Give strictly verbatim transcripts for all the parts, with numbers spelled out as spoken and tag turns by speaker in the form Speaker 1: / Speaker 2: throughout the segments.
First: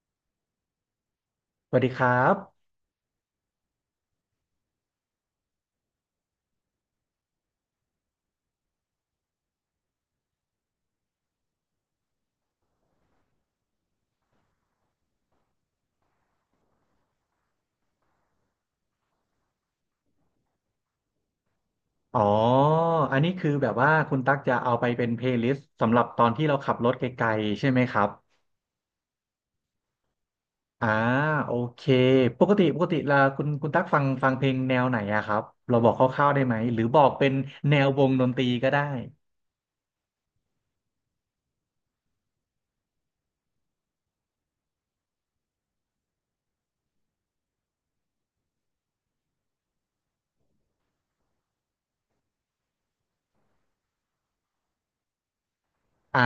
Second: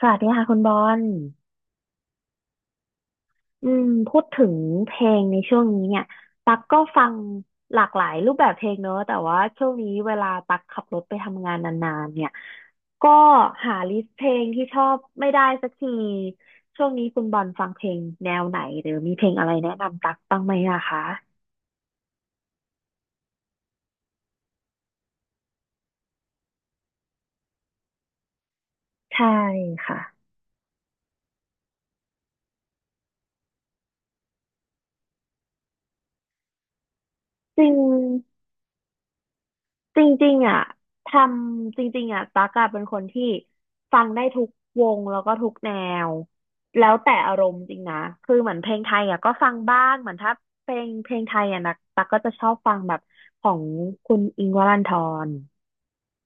Speaker 1: สวัสดีค่ะคุณบอล
Speaker 2: สวัสดีครับ
Speaker 1: อืมพูดถึงเพลงในช่วงนี้เนี่ยตักก็ฟังหลากหลายรูปแบบเพลงเนอะ แต่ว่าช่วงนี้เวลาตักขับรถไปทำงานนานๆเนี่ย ก็หาลิสต์เพลงที่ชอบไม่ได้สักที ช่วงนี้คุณบอลฟังเพลงแนวไหนหรือมีเพลงอะไรแนะนำตักบ้างไหมนะคะ
Speaker 2: อ๋ออันนี้คือแบบว่าคุณตั๊กจะเอาไปเป็นเพลย์ลิสต์สำหรับตอนที่เราขับรถไกลๆใช่ไหมครับ
Speaker 1: ใช่ค่ะ
Speaker 2: อ่าโอเคปกติปกติละคุณคุณตั๊กฟังฟังเพลงแนวไหนอะครับ เราบอกคร่าวๆได้ไหมหรือบอกเป็น
Speaker 1: จริ
Speaker 2: แนววงดนต
Speaker 1: ง
Speaker 2: รีก็ได้
Speaker 1: จริงๆอ่ะทำจริงๆอ่ะตั๊กอะเป็นคนที่ฟังได้ทุกวงแล้วก็ทุกแนวแล้วแต่อารมณ์จริงนะคือเหมือนเพลงไทยอ่ะก็ฟังบ้างเหมือนถ้าเพลงเพลงไทยอ่ะนะตั๊กก็จะชอบฟังแบบของคุณอิงค์วรันธร
Speaker 2: อ่า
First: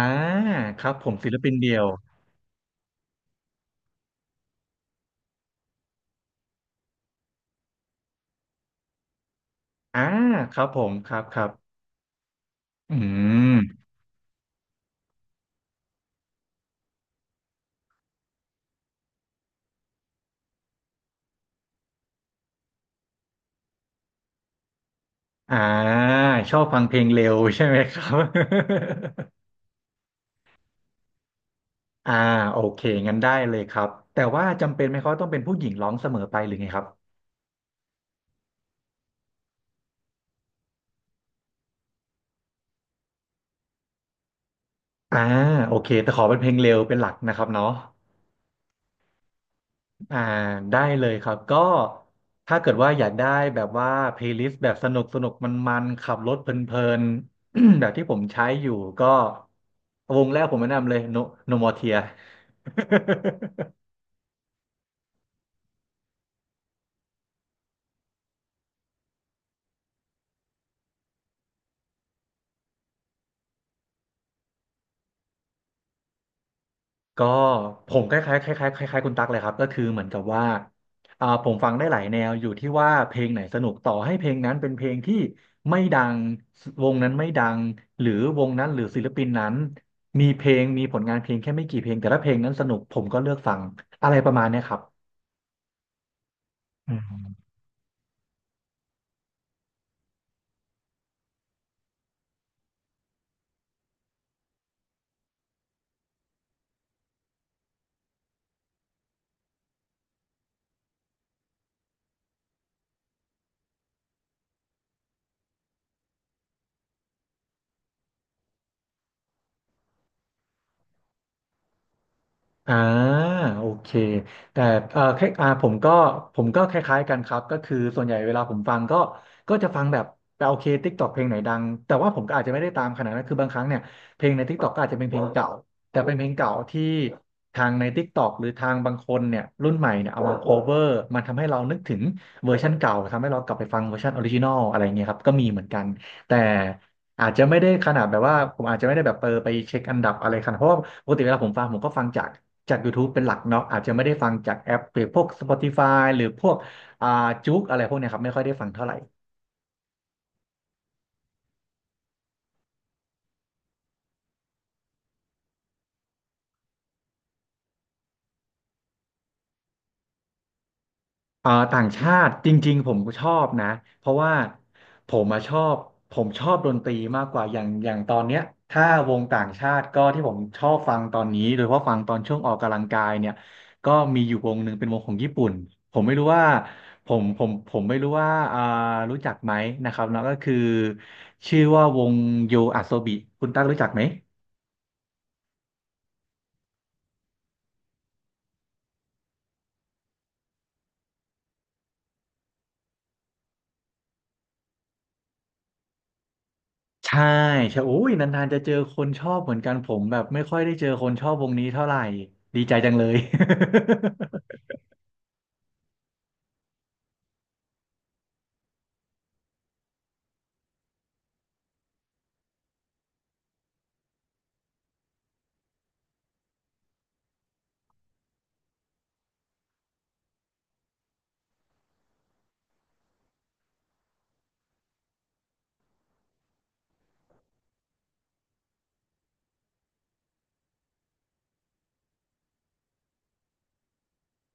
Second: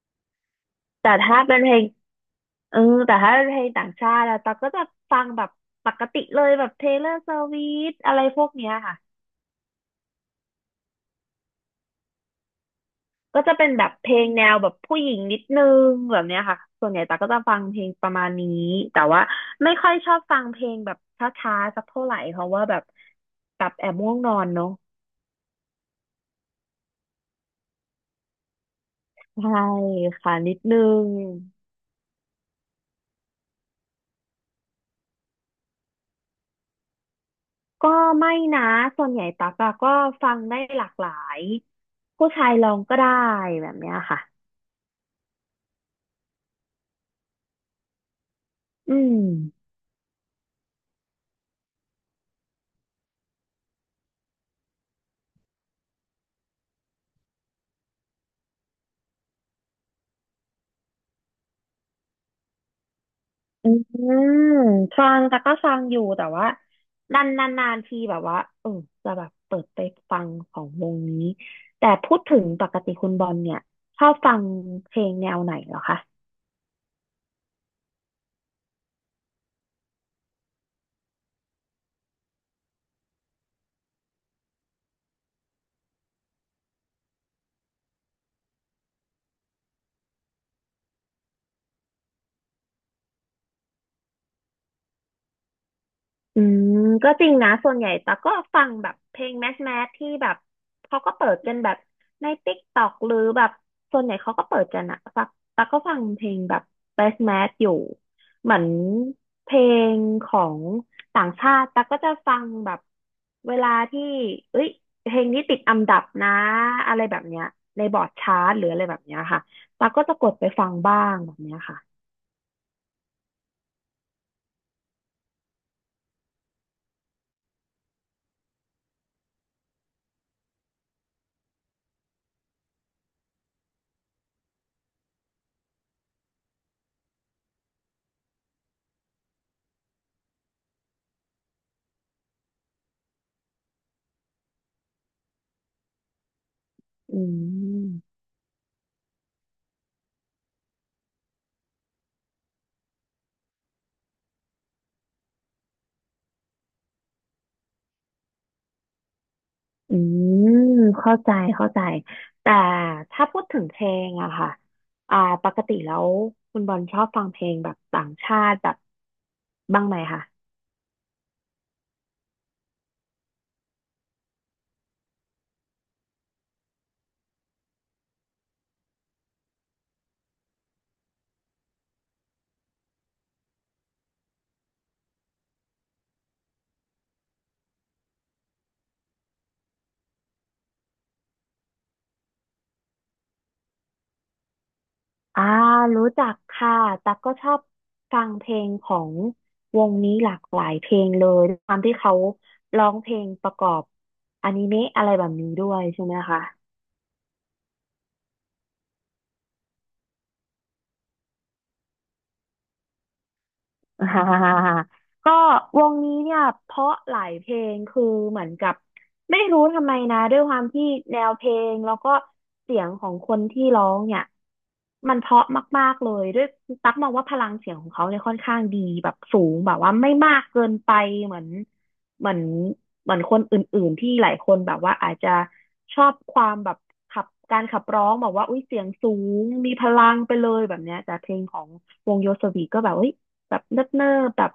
Speaker 2: ครับผ
Speaker 1: แต่
Speaker 2: มศิล
Speaker 1: ถ้า
Speaker 2: ปิน
Speaker 1: เป็นเพ
Speaker 2: เดี
Speaker 1: ล
Speaker 2: ย
Speaker 1: ง
Speaker 2: ว
Speaker 1: เออแต่ถ้าเป็นเพลงต่างชาติอะตั๊กก็จะฟังแบบปกติเลยแบบ Taylor Swift อะไรพวกเนี้ยค่ะ
Speaker 2: อ่าครับผมครับครับอื
Speaker 1: ก็จะเป็นแบ
Speaker 2: ม
Speaker 1: บเพลงแนวแบบผู้หญิงนิดนึงแบบเนี้ยค่ะ ส่วนใหญ่ตาก็จะฟังเพลงประมาณนี้แต่ว่าไม่ค่อยชอบฟังเพลงแบบช้าๆสักเท่าไหร่เพราะว่าแบบแบบแอบง่วงนอนเนาะ
Speaker 2: อ่าชอบฟังเพลงเร็วใช่ไหมครับ
Speaker 1: ใช่ค่ะนิดนึง
Speaker 2: อ่าโอเคงั้นได้เลยครับแต่ว่าจำเป็นไหมเขาต้องเป็นผู้หญิงร้องเสมอไปหรือไงครับ
Speaker 1: ก็ไม่นะส่วนใหญ่ตักอะก็ฟังได้หลากหลายผู้ชายลองก็ได้แบบเนี้ยค่ะ
Speaker 2: อ่าโอเคแต่ขอเป็นเพลงเร็วเป็นหลักนะครับเนาะ
Speaker 1: อืม
Speaker 2: อ่าได้เลยครับก็ถ้าเกิดว่าอยากได้แบบว่าเพลย์ลิสต์แบบสนุกสนุกมันมันๆขับรถเพลินๆ แบบที่ผมใช้อยู่ก็วงแรกผมแนะนำเลย No No More Tears
Speaker 1: อื มฟังแต่ก็ฟังอยู่แต่ว่านานนานนานทีแบบว่าเออจะแบบเปิดไปฟังของวงนี้แต่พูดถึงปกติคุณบอลเนี่ยชอบฟังเพลงแนวไหนเหรอคะ
Speaker 2: ก็ผมคล้ายๆคล้ายๆคล้ายๆคุณตั๊กเลยครับก็คือเหมือนกับว่าอ่าผมฟังได้หลายแนวอยู่ที่ว่าเพลงไหนสนุกต่อให้เพลงนั้นเป็นเพลงที่ไม่ดังวงนั้นไม่ดังหรือวงนั้นหรือศิลปินนั้นมีเพลงมีผลงานเพลงแค่ไม่กี่เพลงแต่ถ้าเพลงนั้นสนุกผมก็เลือกฟังอะไรประมาณเนี้ยครับ
Speaker 1: อืมก็จริงนะส่วนใหญ่แต่กก็ฟังแบบเพลงแมสแมสที่แบบเขาก็เปิดกันแบบในติ๊กต็อกหรือแบบส่วนใหญ่เขาก็เปิดกันอะฟังแต่กก็ฟังเพลงแบบแมสแมสอยู่เหมือนเพลงของต่างชาติแต่กก็จะฟังแบบเวลาที่เอ้ยเพลงนี้ติดอันดับนะอะไรแบบเนี้ยในบอร์ดชาร์ตหรืออะไรแบบเนี้ยค่ะแต่กก็จะกดไปฟังบ้างแบบเนี้ยค่ะ
Speaker 2: อ่าโอเคแต่เอ่อแค่อ่าผมก็ผมก็คล้ายๆกันครับก็คือส่วนใหญ่เวลาผมฟังก็ก็จะฟังแบบแต่โอเคทิกตอกเพลงไหนดังแต่ว่าผมก็อาจจะไม่ได้ตามขนาดนั้นคือบางครั้งเนี่ยเพลงในทิกตอกก็อาจจะเป็นเพลงเก่าแต่เป็นเพลงเก่าที่ทางในทิกตอกหรือทางบางคนเนี่ยรุ่นใหม่เนี่ยเอามาโคเวอร์มันทำให้เรานึกถึงเวอร์ชันเก่าทำให้เรากลับไปฟังเวอร์ชันออริจินอลอะไรเงี้ยครับก็มีเหมือนกันแต่
Speaker 1: อื
Speaker 2: อาจจะไม่ได้ขนาดแบ
Speaker 1: ม
Speaker 2: บว่าผมอาจจะไม่ได้แบบเปอร์ไปเช็คอันดับอะไรขนาดเพราะว่าปกติเวลาผมฟังผมก็ฟังจาก จาก YouTube เป็นหลักเนาะอาจจะไม่ได้ฟังจากแอปหรือพวก สปอติฟาย หรือพวกอ่าจุกอะไรพวกเนี้ยครับไม่ค่อยได้ฟังเท่าไหร่
Speaker 1: อืมเข้าใจเข้าใจแต่ถ้าพูดถึงเพลงอะค่ะอ่าปกติแล้วคุณบอลชอบฟังเพลงแบบต่างชาติแบบบ้างไหมคะ
Speaker 2: อ่าต่างชาติจริงๆผมก็ชอบนะเพราะว่าผมมาชอบผมชอบดนตรีมากกว่าอย่างอย่างตอนเนี้ยถ้าวงต่างชาติก็ที่ผมชอบฟังตอนนี้โดยเฉพาะฟังตอนช่วงออกกำลังกายเนี่ยก็มีอยู่วงหนึ่งเป็นวงของญี่ปุ่นผมไม่รู้ว่าผมผมผมไม่รู้ว่าอ่ารู้จักไหมนะครับแล้วก็คือชื่อว่าวงโยอาโซบิคุณตั๊กรู้จักไหม
Speaker 1: อ่ารู้จักค่ะตั๊กก็ชอบฟังเพลงของวงนี้หลากหลายเพลงเลยด้วยความที่เขาร้องเพลงประกอบอนิเมะอะไรแบบนี้ด้วยใช่ไหมคะ
Speaker 2: ใช่ใช่โอ้ยนานๆจะเจอคนชอบเหมือนกันผมแบบไม่ค่อยได้เจอคนชอบวงนี้เท่าไหร่ดีใจจังเลย
Speaker 1: ฮ่าก็วงนี้เนี่ยเพราะหลายเพลงคือเหมือนกับไม่รู้ทำไมนะด้วยความที่แนวเพลงแล้วก็เสียงของคนที่ร้องเนี่ยมันเพราะมากๆเลยด้วยตั๊กมองว่าพลังเสียงของเขาเนี่ยค่อนข้างดีแบบสูงแบบว่าไม่มากเกินไปเหมือนเหมือนเหมือนคนอื่นๆที่หลายคนแบบว่าอาจจะชอบความแบบขับการขับร้องแบบว่าอุ้ยเสียงสูงมีพลังไปเลยแบบเนี้ยแต่เพลงของวงโยสวีก็แบบเอ้ย แบบเนิบเนิแบบ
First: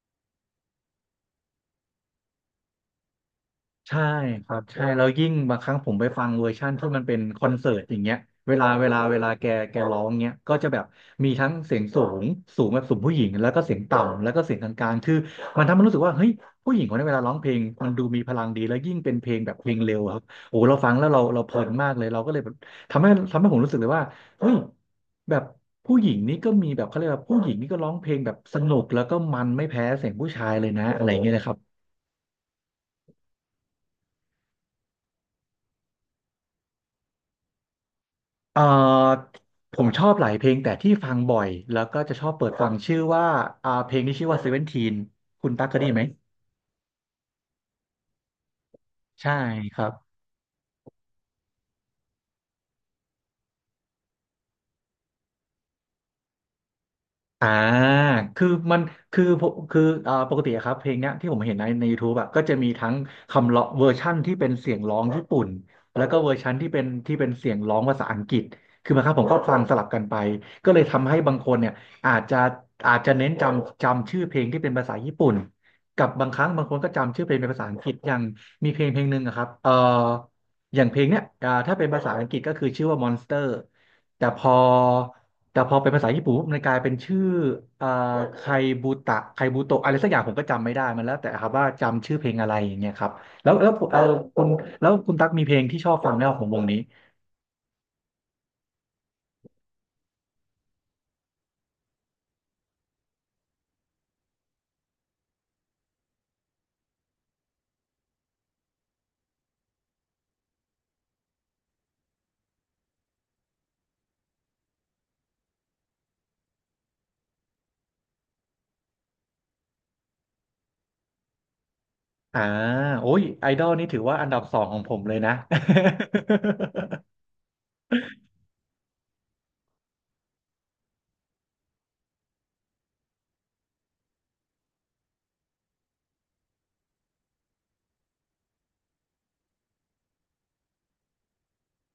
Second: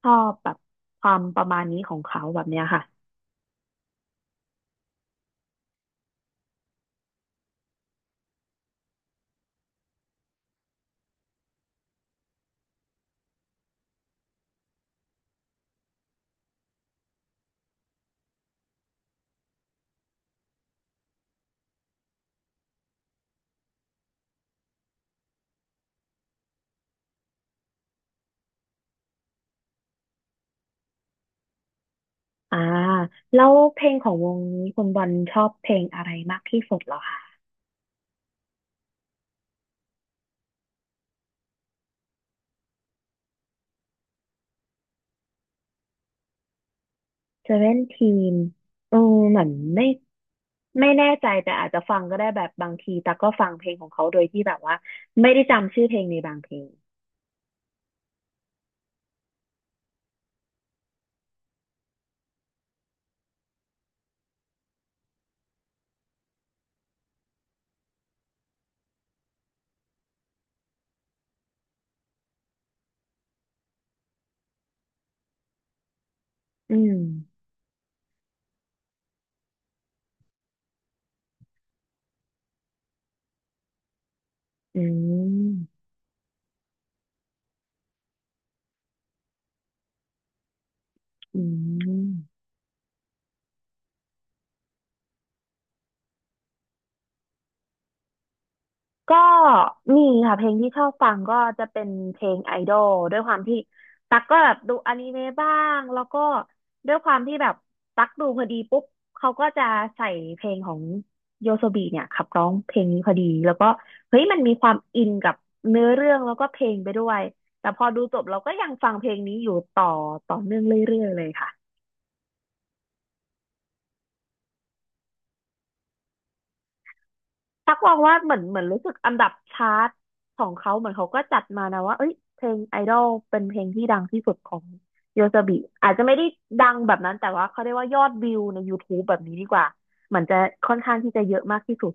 Speaker 1: ชอบแบบความประมาณนี้ของเขาแบบเนี้ยค่ะ
Speaker 2: ใช่ครับใช่แล้วยิ่งบางครั้งผมไปฟังเวอร์ชั่นที่มันเป็นคอนเสิร์ตอย่างเงี้ยเวลาเวลาเวลาแกแกร้องเงี้ยก็จะแบบมีทั้งเสียงสูงสูงแบบสูงผู้หญิงแล้วก็เสียงต่ำแล้วก็เสียงกลางๆคือมันทำให้รู้สึกว่าเฮ้ยผู้หญิงคนนี้เวลาร้องเพลงมันดูมีพลังดีแล้วยิ่งเป็นเพลงแบบเพลงเร็วอะครับโอ้เราฟังแล้วเราเราเพลินมากเลยเราก็เลยแบบทำให้ทำให้ผมรู้สึกเลยว่าเฮ้ยแบบผู้หญิงนี่ก็มีแบบเขาเรียกว่าผู้หญิงนี่ก็ร้องเพลงแบบสนุกแล้วก็มันไม่แพ้เสียงผู้ชายเลยนะอะไรอย่างเงี้ยนะครับ
Speaker 1: อ่าแล้วเพลงของวงนี้คุณบอลชอบเพลงอะไรมากที่สุดเหรอคะ
Speaker 2: เอ่อผมชอบหลายเพลงแต่ที่ฟังบ่อยแล้วก็จะชอบเปิดฟังชื่อว่าอ่าเพลงที่ชื่อว่าเซเวนทีนคุณตั๊กเคยได้ยินไหม
Speaker 1: เซเว่นทีนเออ
Speaker 2: ใช่
Speaker 1: เหมือน
Speaker 2: ครั
Speaker 1: ไม่
Speaker 2: บ
Speaker 1: ไม่แน่ใจแต่อาจจะฟังก็ได้แบบบางทีแต่กก็ฟังเพลงของเขาโดยที่แบบว่าไม่ได้จำชื่อเพลงในบางเพลง
Speaker 2: อ่าคือมันคือผมคือเอ่อปกติอะครับเพลงเนี้ยที่ผมเห็นในใน YouTube อะก็จะมีทั้งคำร้องเวอร์ชั่นที่เป็นเสียงร้องญี่ปุ่นแล้วก็เวอร์ชันที่เป็นที่เป็นเสียงร้องภาษาอังกฤษคือบางครั้งผมก็ฟังสลับกันไปก็เลยทำให้บางคนเนี่ยอาจจะอาจจะเน้นจำจำชื่อเพลงที่เป็นภาษาญี่ปุ่นกับบางครั้งบางค
Speaker 1: อื
Speaker 2: นก็
Speaker 1: ม
Speaker 2: จำชื่อเพลงเป็นภาษาอังกฤษอย่างมีเพลงเพลงหนึ่งอะครับเอ่ออย่างเพลงเนี้ยอ่าถ้าเป็นภาษาอังกฤษก็คือชื่อว่า มอนสเตอร์ แต่พอ
Speaker 1: อื
Speaker 2: แต่พอ
Speaker 1: ม
Speaker 2: เป็นภาษาญี่ปุ่นปุ๊บมันกลายเป็นชื่อเอ่อไคบูตะไคบูโตะอะไรสักอย่างผมก็จำไม่ได้มันแล้วแต่
Speaker 1: อื
Speaker 2: ครับว่าจำชื่อเพลง
Speaker 1: ม
Speaker 2: อะไรอย่างเงี้ยครับ แล้วแล้วเออคุณแล้วคุณตั๊กมีเพลงที่ชอบฟังไหมครับของวงนี้
Speaker 1: ก็มีค่ะเพลงที่ชอบฟังก็จะเป็นเพลงไอดอลด้วยความที่ตั๊กก็แบบดูอนิเมะบ้างแล้วก็ด้วยความที่แบบตั๊กดูพอดีปุ๊บเขาก็จะใส่เพลงของโยโซบีเนี่ยขับร้องเพลงนี้พอดีแล้วก็เฮ้ยมันมีความอินกับเนื้อเรื่องแล้วก็เพลงไปด้วยแต่พอดูจบเราก็ยังฟังเพลงนี้อยู่ต่อต่อเนื่องเรื่อยๆเลยค่ะ
Speaker 2: อ่าโอ้ยไอดอลนี่ถือว่าอันดับสองของผมเลยนะ
Speaker 1: ทักมองว่าเหมือนเหมือนรู้สึกอันดับชาร์ตของเขาเหมือนเขาก็จัดมานะว่าเอ้ยเพลงไอดอลเป็นเพลงที่ดังที่สุดของโยซาบิอาจจะไม่ได้ดังแบบนั้นแต่ว่าเขาเรียกว่ายอดวิวใน YouTube แบบนี้ดีกว่าเหมือนจะค่อนข้างที่จะเยอะมากที่สุด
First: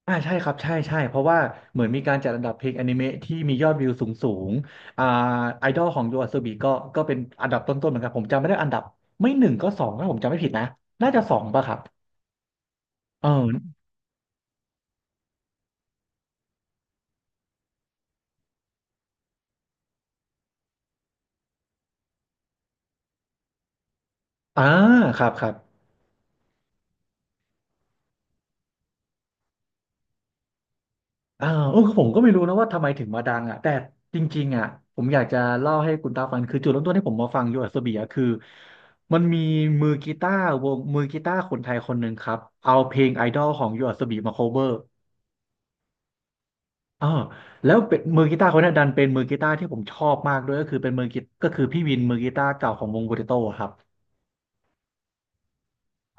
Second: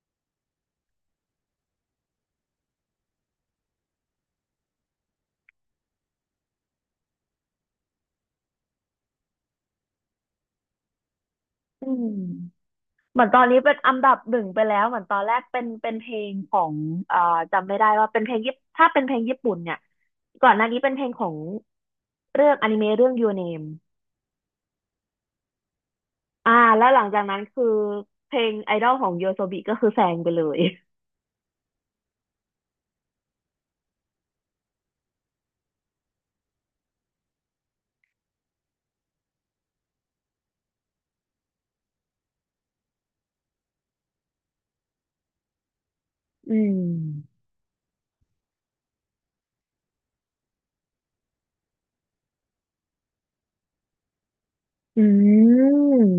Speaker 2: อ่าใช่ครับ ใช่ใช่เพราะว่าเหมือนมีการจัดอันดับเพลงอนิเมะที่มียอดวิวสูงสูงอ่าไอดอลของยูอาโซบิก็ก็เป็นอันดับต้นๆเหมือนกันผมจำไม่ได้อันดับไม่หนึ่งก็สองถ้าผมจำไม่ผิดนะน่าจะสองป่ะครับ
Speaker 1: อืมเหมื
Speaker 2: เอ
Speaker 1: อ
Speaker 2: อ
Speaker 1: นตอนนี้เป็นอันดับหนึ่งไปแล้วเหมือนตอนแรกเป็นเป็นเพลงของเอ่อจำไม่ได้ว่าเป็นเพลงญี่ปุ่นถ้าเป็นเพลงญี่ปุ่นเนี่ยก่อนหน้านี้เป็นเพลงของเรื่องอนิเมะเรื่อง Your Name
Speaker 2: อ่าครับครับ
Speaker 1: อ่าแล้วหลังจากนั้นคือเพลงไอดอลของโยโซบิก็คือแซงไปเลย
Speaker 2: อ่าโอ้ผมก็ไม่รู้นะว่าทำไมถึงมาดังอ่ะแต่จริงๆอ่ะผมอยากจะเล่าให้คุณตาฟังคือจุดเริ่มต้นที่ผมมาฟังโยอาโซบียคือ มันมีมือกีตาร์วงมือกีตาร์คนไทยคนหนึ่งครับ เอาเพลงไอดอลของโยอาโซบยมาโคเวอร์
Speaker 1: อืม
Speaker 2: อ่าแล้วเป็นมือกีตาร์คนนั้นดันเป็นมือกีตาร์ที่ผมชอบมากด้วยก็คือเป็นมือกีก็คือพี่วินมือกีตาร์เก่าของวงโปเตโต้ครับ
Speaker 1: อื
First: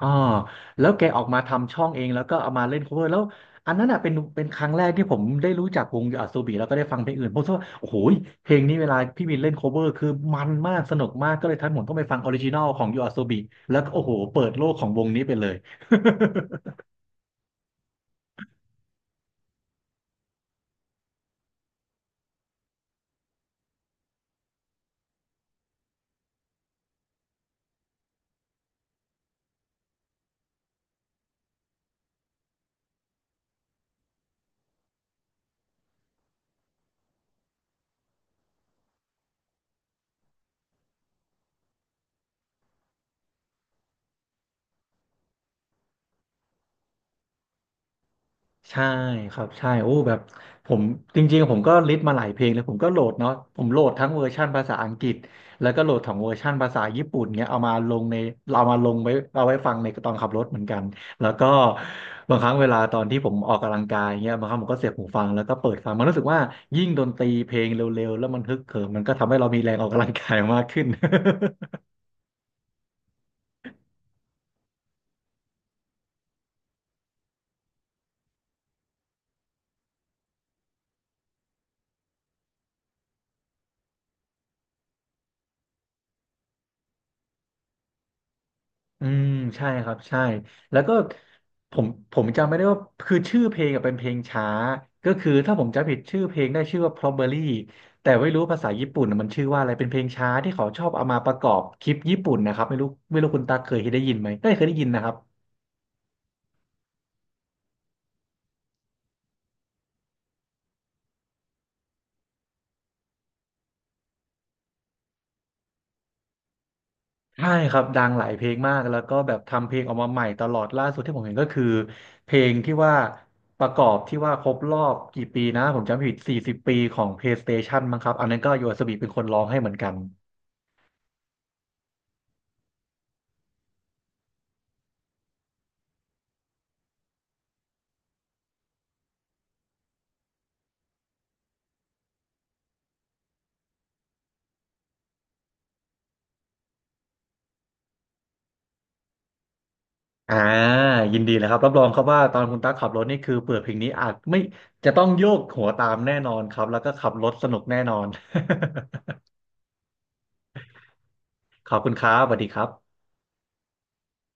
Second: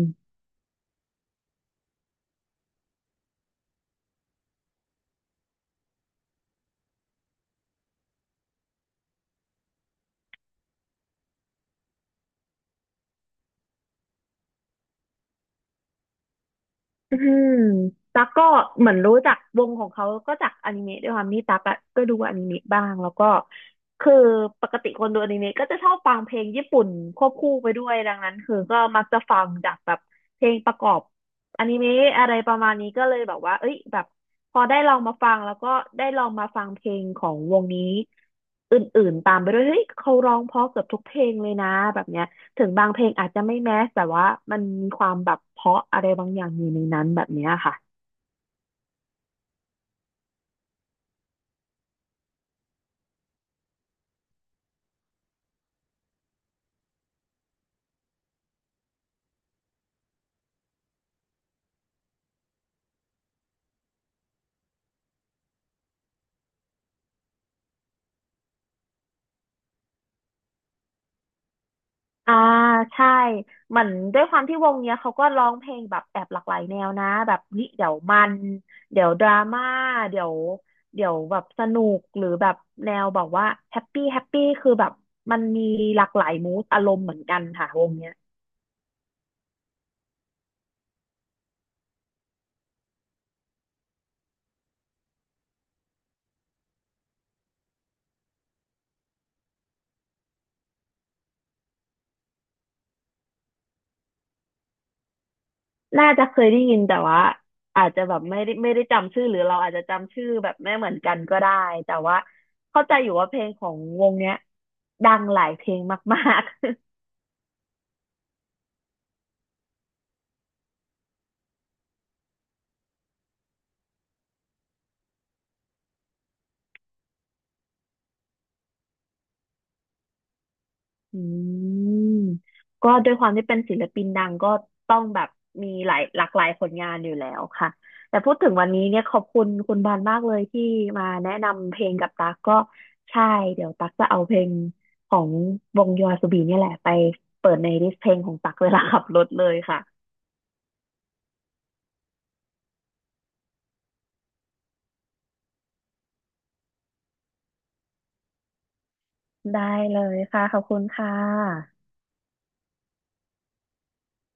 Speaker 2: อ่าแล้วแกออกมาทำช่องเองแล้วก็เอามาเล่น cover แล้วอันนั้นอ่ะเป็นเป็นครั้งแรกที่ผมได้รู้จักวงอ s โ b บิแล้วก็ได้ฟังเพลงอื่นผมคิดว่าโอ้โหเพลงนี้เวลาพี่บินเล่น cover คือมันมากสนุกมากก็เลยทันผมต้องไปฟังออริจินอลของยูอาโซบิแล้วก็โอ้โหเปิดโลกของวงนี้ไปเลย
Speaker 1: อืมตั๊กก็เหมือนรู้จักวงของเขาก็จากอนิเมะด้วยความที่ตั๊กอะก็ดูอนิเมะบ้างแล้วก็คือปกติคนดูอนิเมะก็จะชอบฟังเพลงญี่ปุ่นควบคู่ไปด้วยดังนั้นคือก็มักจะฟังจากแบบเพลงประกอบอนิเมะอะไรประมาณนี้ก็เลยแบบว่าเอ้ยแบบพอได้ลองมาฟังแล้วก็ได้ลองมาฟังเพลงของวงนี้อื่นๆตามไปด้วยเฮ้ยเขาร้องเพราะเกือบทุกเพลงเลยนะแบบเนี้ย ถึงบางเพลงอาจจะไม่แมสแต่ว่ามันมีความแบบเพราะอะไรบางอย่างอยู่ในนั้นแบบเนี้ยค่ะ
Speaker 2: ใช่ครับใช่โอ้แบบผมจริงๆผมก็ลิสต์มาหลายเพลงเลยผมก็โหลดเนาะผมโหลดทั้งเวอร์ชั่นภาษาอังกฤษแล้วก็โหลดของเวอร์ชั่นภาษาญี่ปุ่นเงี้ยเอามาลงในเรามาลงไว้เอาไว้ฟังในตอนขับรถเหมือนกันแล้วก็บางครั้งเวลาตอนที่ผมออกกำลังกายเงี้ยบางครั้งผมก็เสียบหูฟังแล้วก็เปิดฟังมันรู้สึกว่ายิ่งดนตรีเพลงเร็วๆแล้วมันฮึกเหิมมันก็ทำให้เรามีแรงออกกำลังกายมากขึ้น
Speaker 1: อ่าใช่เหมือนด้วยความที่วงเนี้ยเขาก็ร้องเพลงแบบแอบหลากหลายแนวนะแบบเฮ้ยเดี๋ยวมันเดี๋ยวดราม่าเดี๋ยวเดี๋ยวแบบสนุกหรือแบบแนวแบบว่าแฮปปี้แฮปปี้คือแบบมันมีหลากหลายมูดอารมณ์เหมือนกันค่ะวงเนี้ย
Speaker 2: อืมใช่ครับใช่แล้วก็ผมผมจำไม่ได้ว่าคือชื่อเพลงอะเป็นเพลงช้าก็คือถ้าผมจำผิดชื่อเพลงได้ชื่อว่า Probably แต่ไม่รู้ภาษาญี่ปุ่นอะมันชื่อว่าอะไรเป็นเพลงช้าที่เขาชอบเอามาประกอบคลิปญี่ปุ่นนะครับไม่รู้ไม่รู้คุณตาเคยได้ยินไหมได้เคยได้ยินนะครับ
Speaker 1: น่าจะเคยได้ยินแต่ว่าอาจจะแบบไม่ได้ไม่ได้จำชื่อหรือเราอาจจะจำชื่อแบบไม่เหมือนกันก็ได้แต่ว่าเข้าใจอยู่ว่าเพลงของวงเนี้ยดังหลายเพลงมากๆ
Speaker 2: ใช่ครับดังหลายเพลงมากแล้วก็แบบทำเพลงออกมาใหม่ตลอดล่าสุดที่ผมเห็นก็คือเพลงที่ว่าประกอบที่ว่าครบรอบกี่ปีนะผมจำผิดสี่สิบปีของ PlayStation มั้งครับอันนั้นก็โยอาสบิเป็นคนร้องให้เหมือนกัน
Speaker 1: อืมก็ด้วยความที่เป็นศิลปินดังก็ต้องแบบมีหลายหลากหลายผลงานอยู่แล้วค่ะแต่พูดถึงวันนี้เนี่ยขอบคุณคุณบานมากเลยที่มาแนะนำเพลงกับตั๊กก็ใช่เดี๋ยวตั๊กจะเอาเพลงของวงยอ s ูบีเนี่ยแหละไปเปิดในลิสต์เพลงของตั๊กเวลาขับรถเลยค่ะ
Speaker 2: อ่ายินดีเลยครับ รับรองครับว่าตอนคุณตั๊กขับรถนี่คือเปิดเพลงนี้อาจไม่จะต้องโยกหัวตามแน่นอนครับ แล้วก็ขับรถสนุกแน่นอน
Speaker 1: ได้เลยค่ะขอบคุณค่
Speaker 2: ขอบ
Speaker 1: ะ
Speaker 2: คุณครับสวัสดีครับ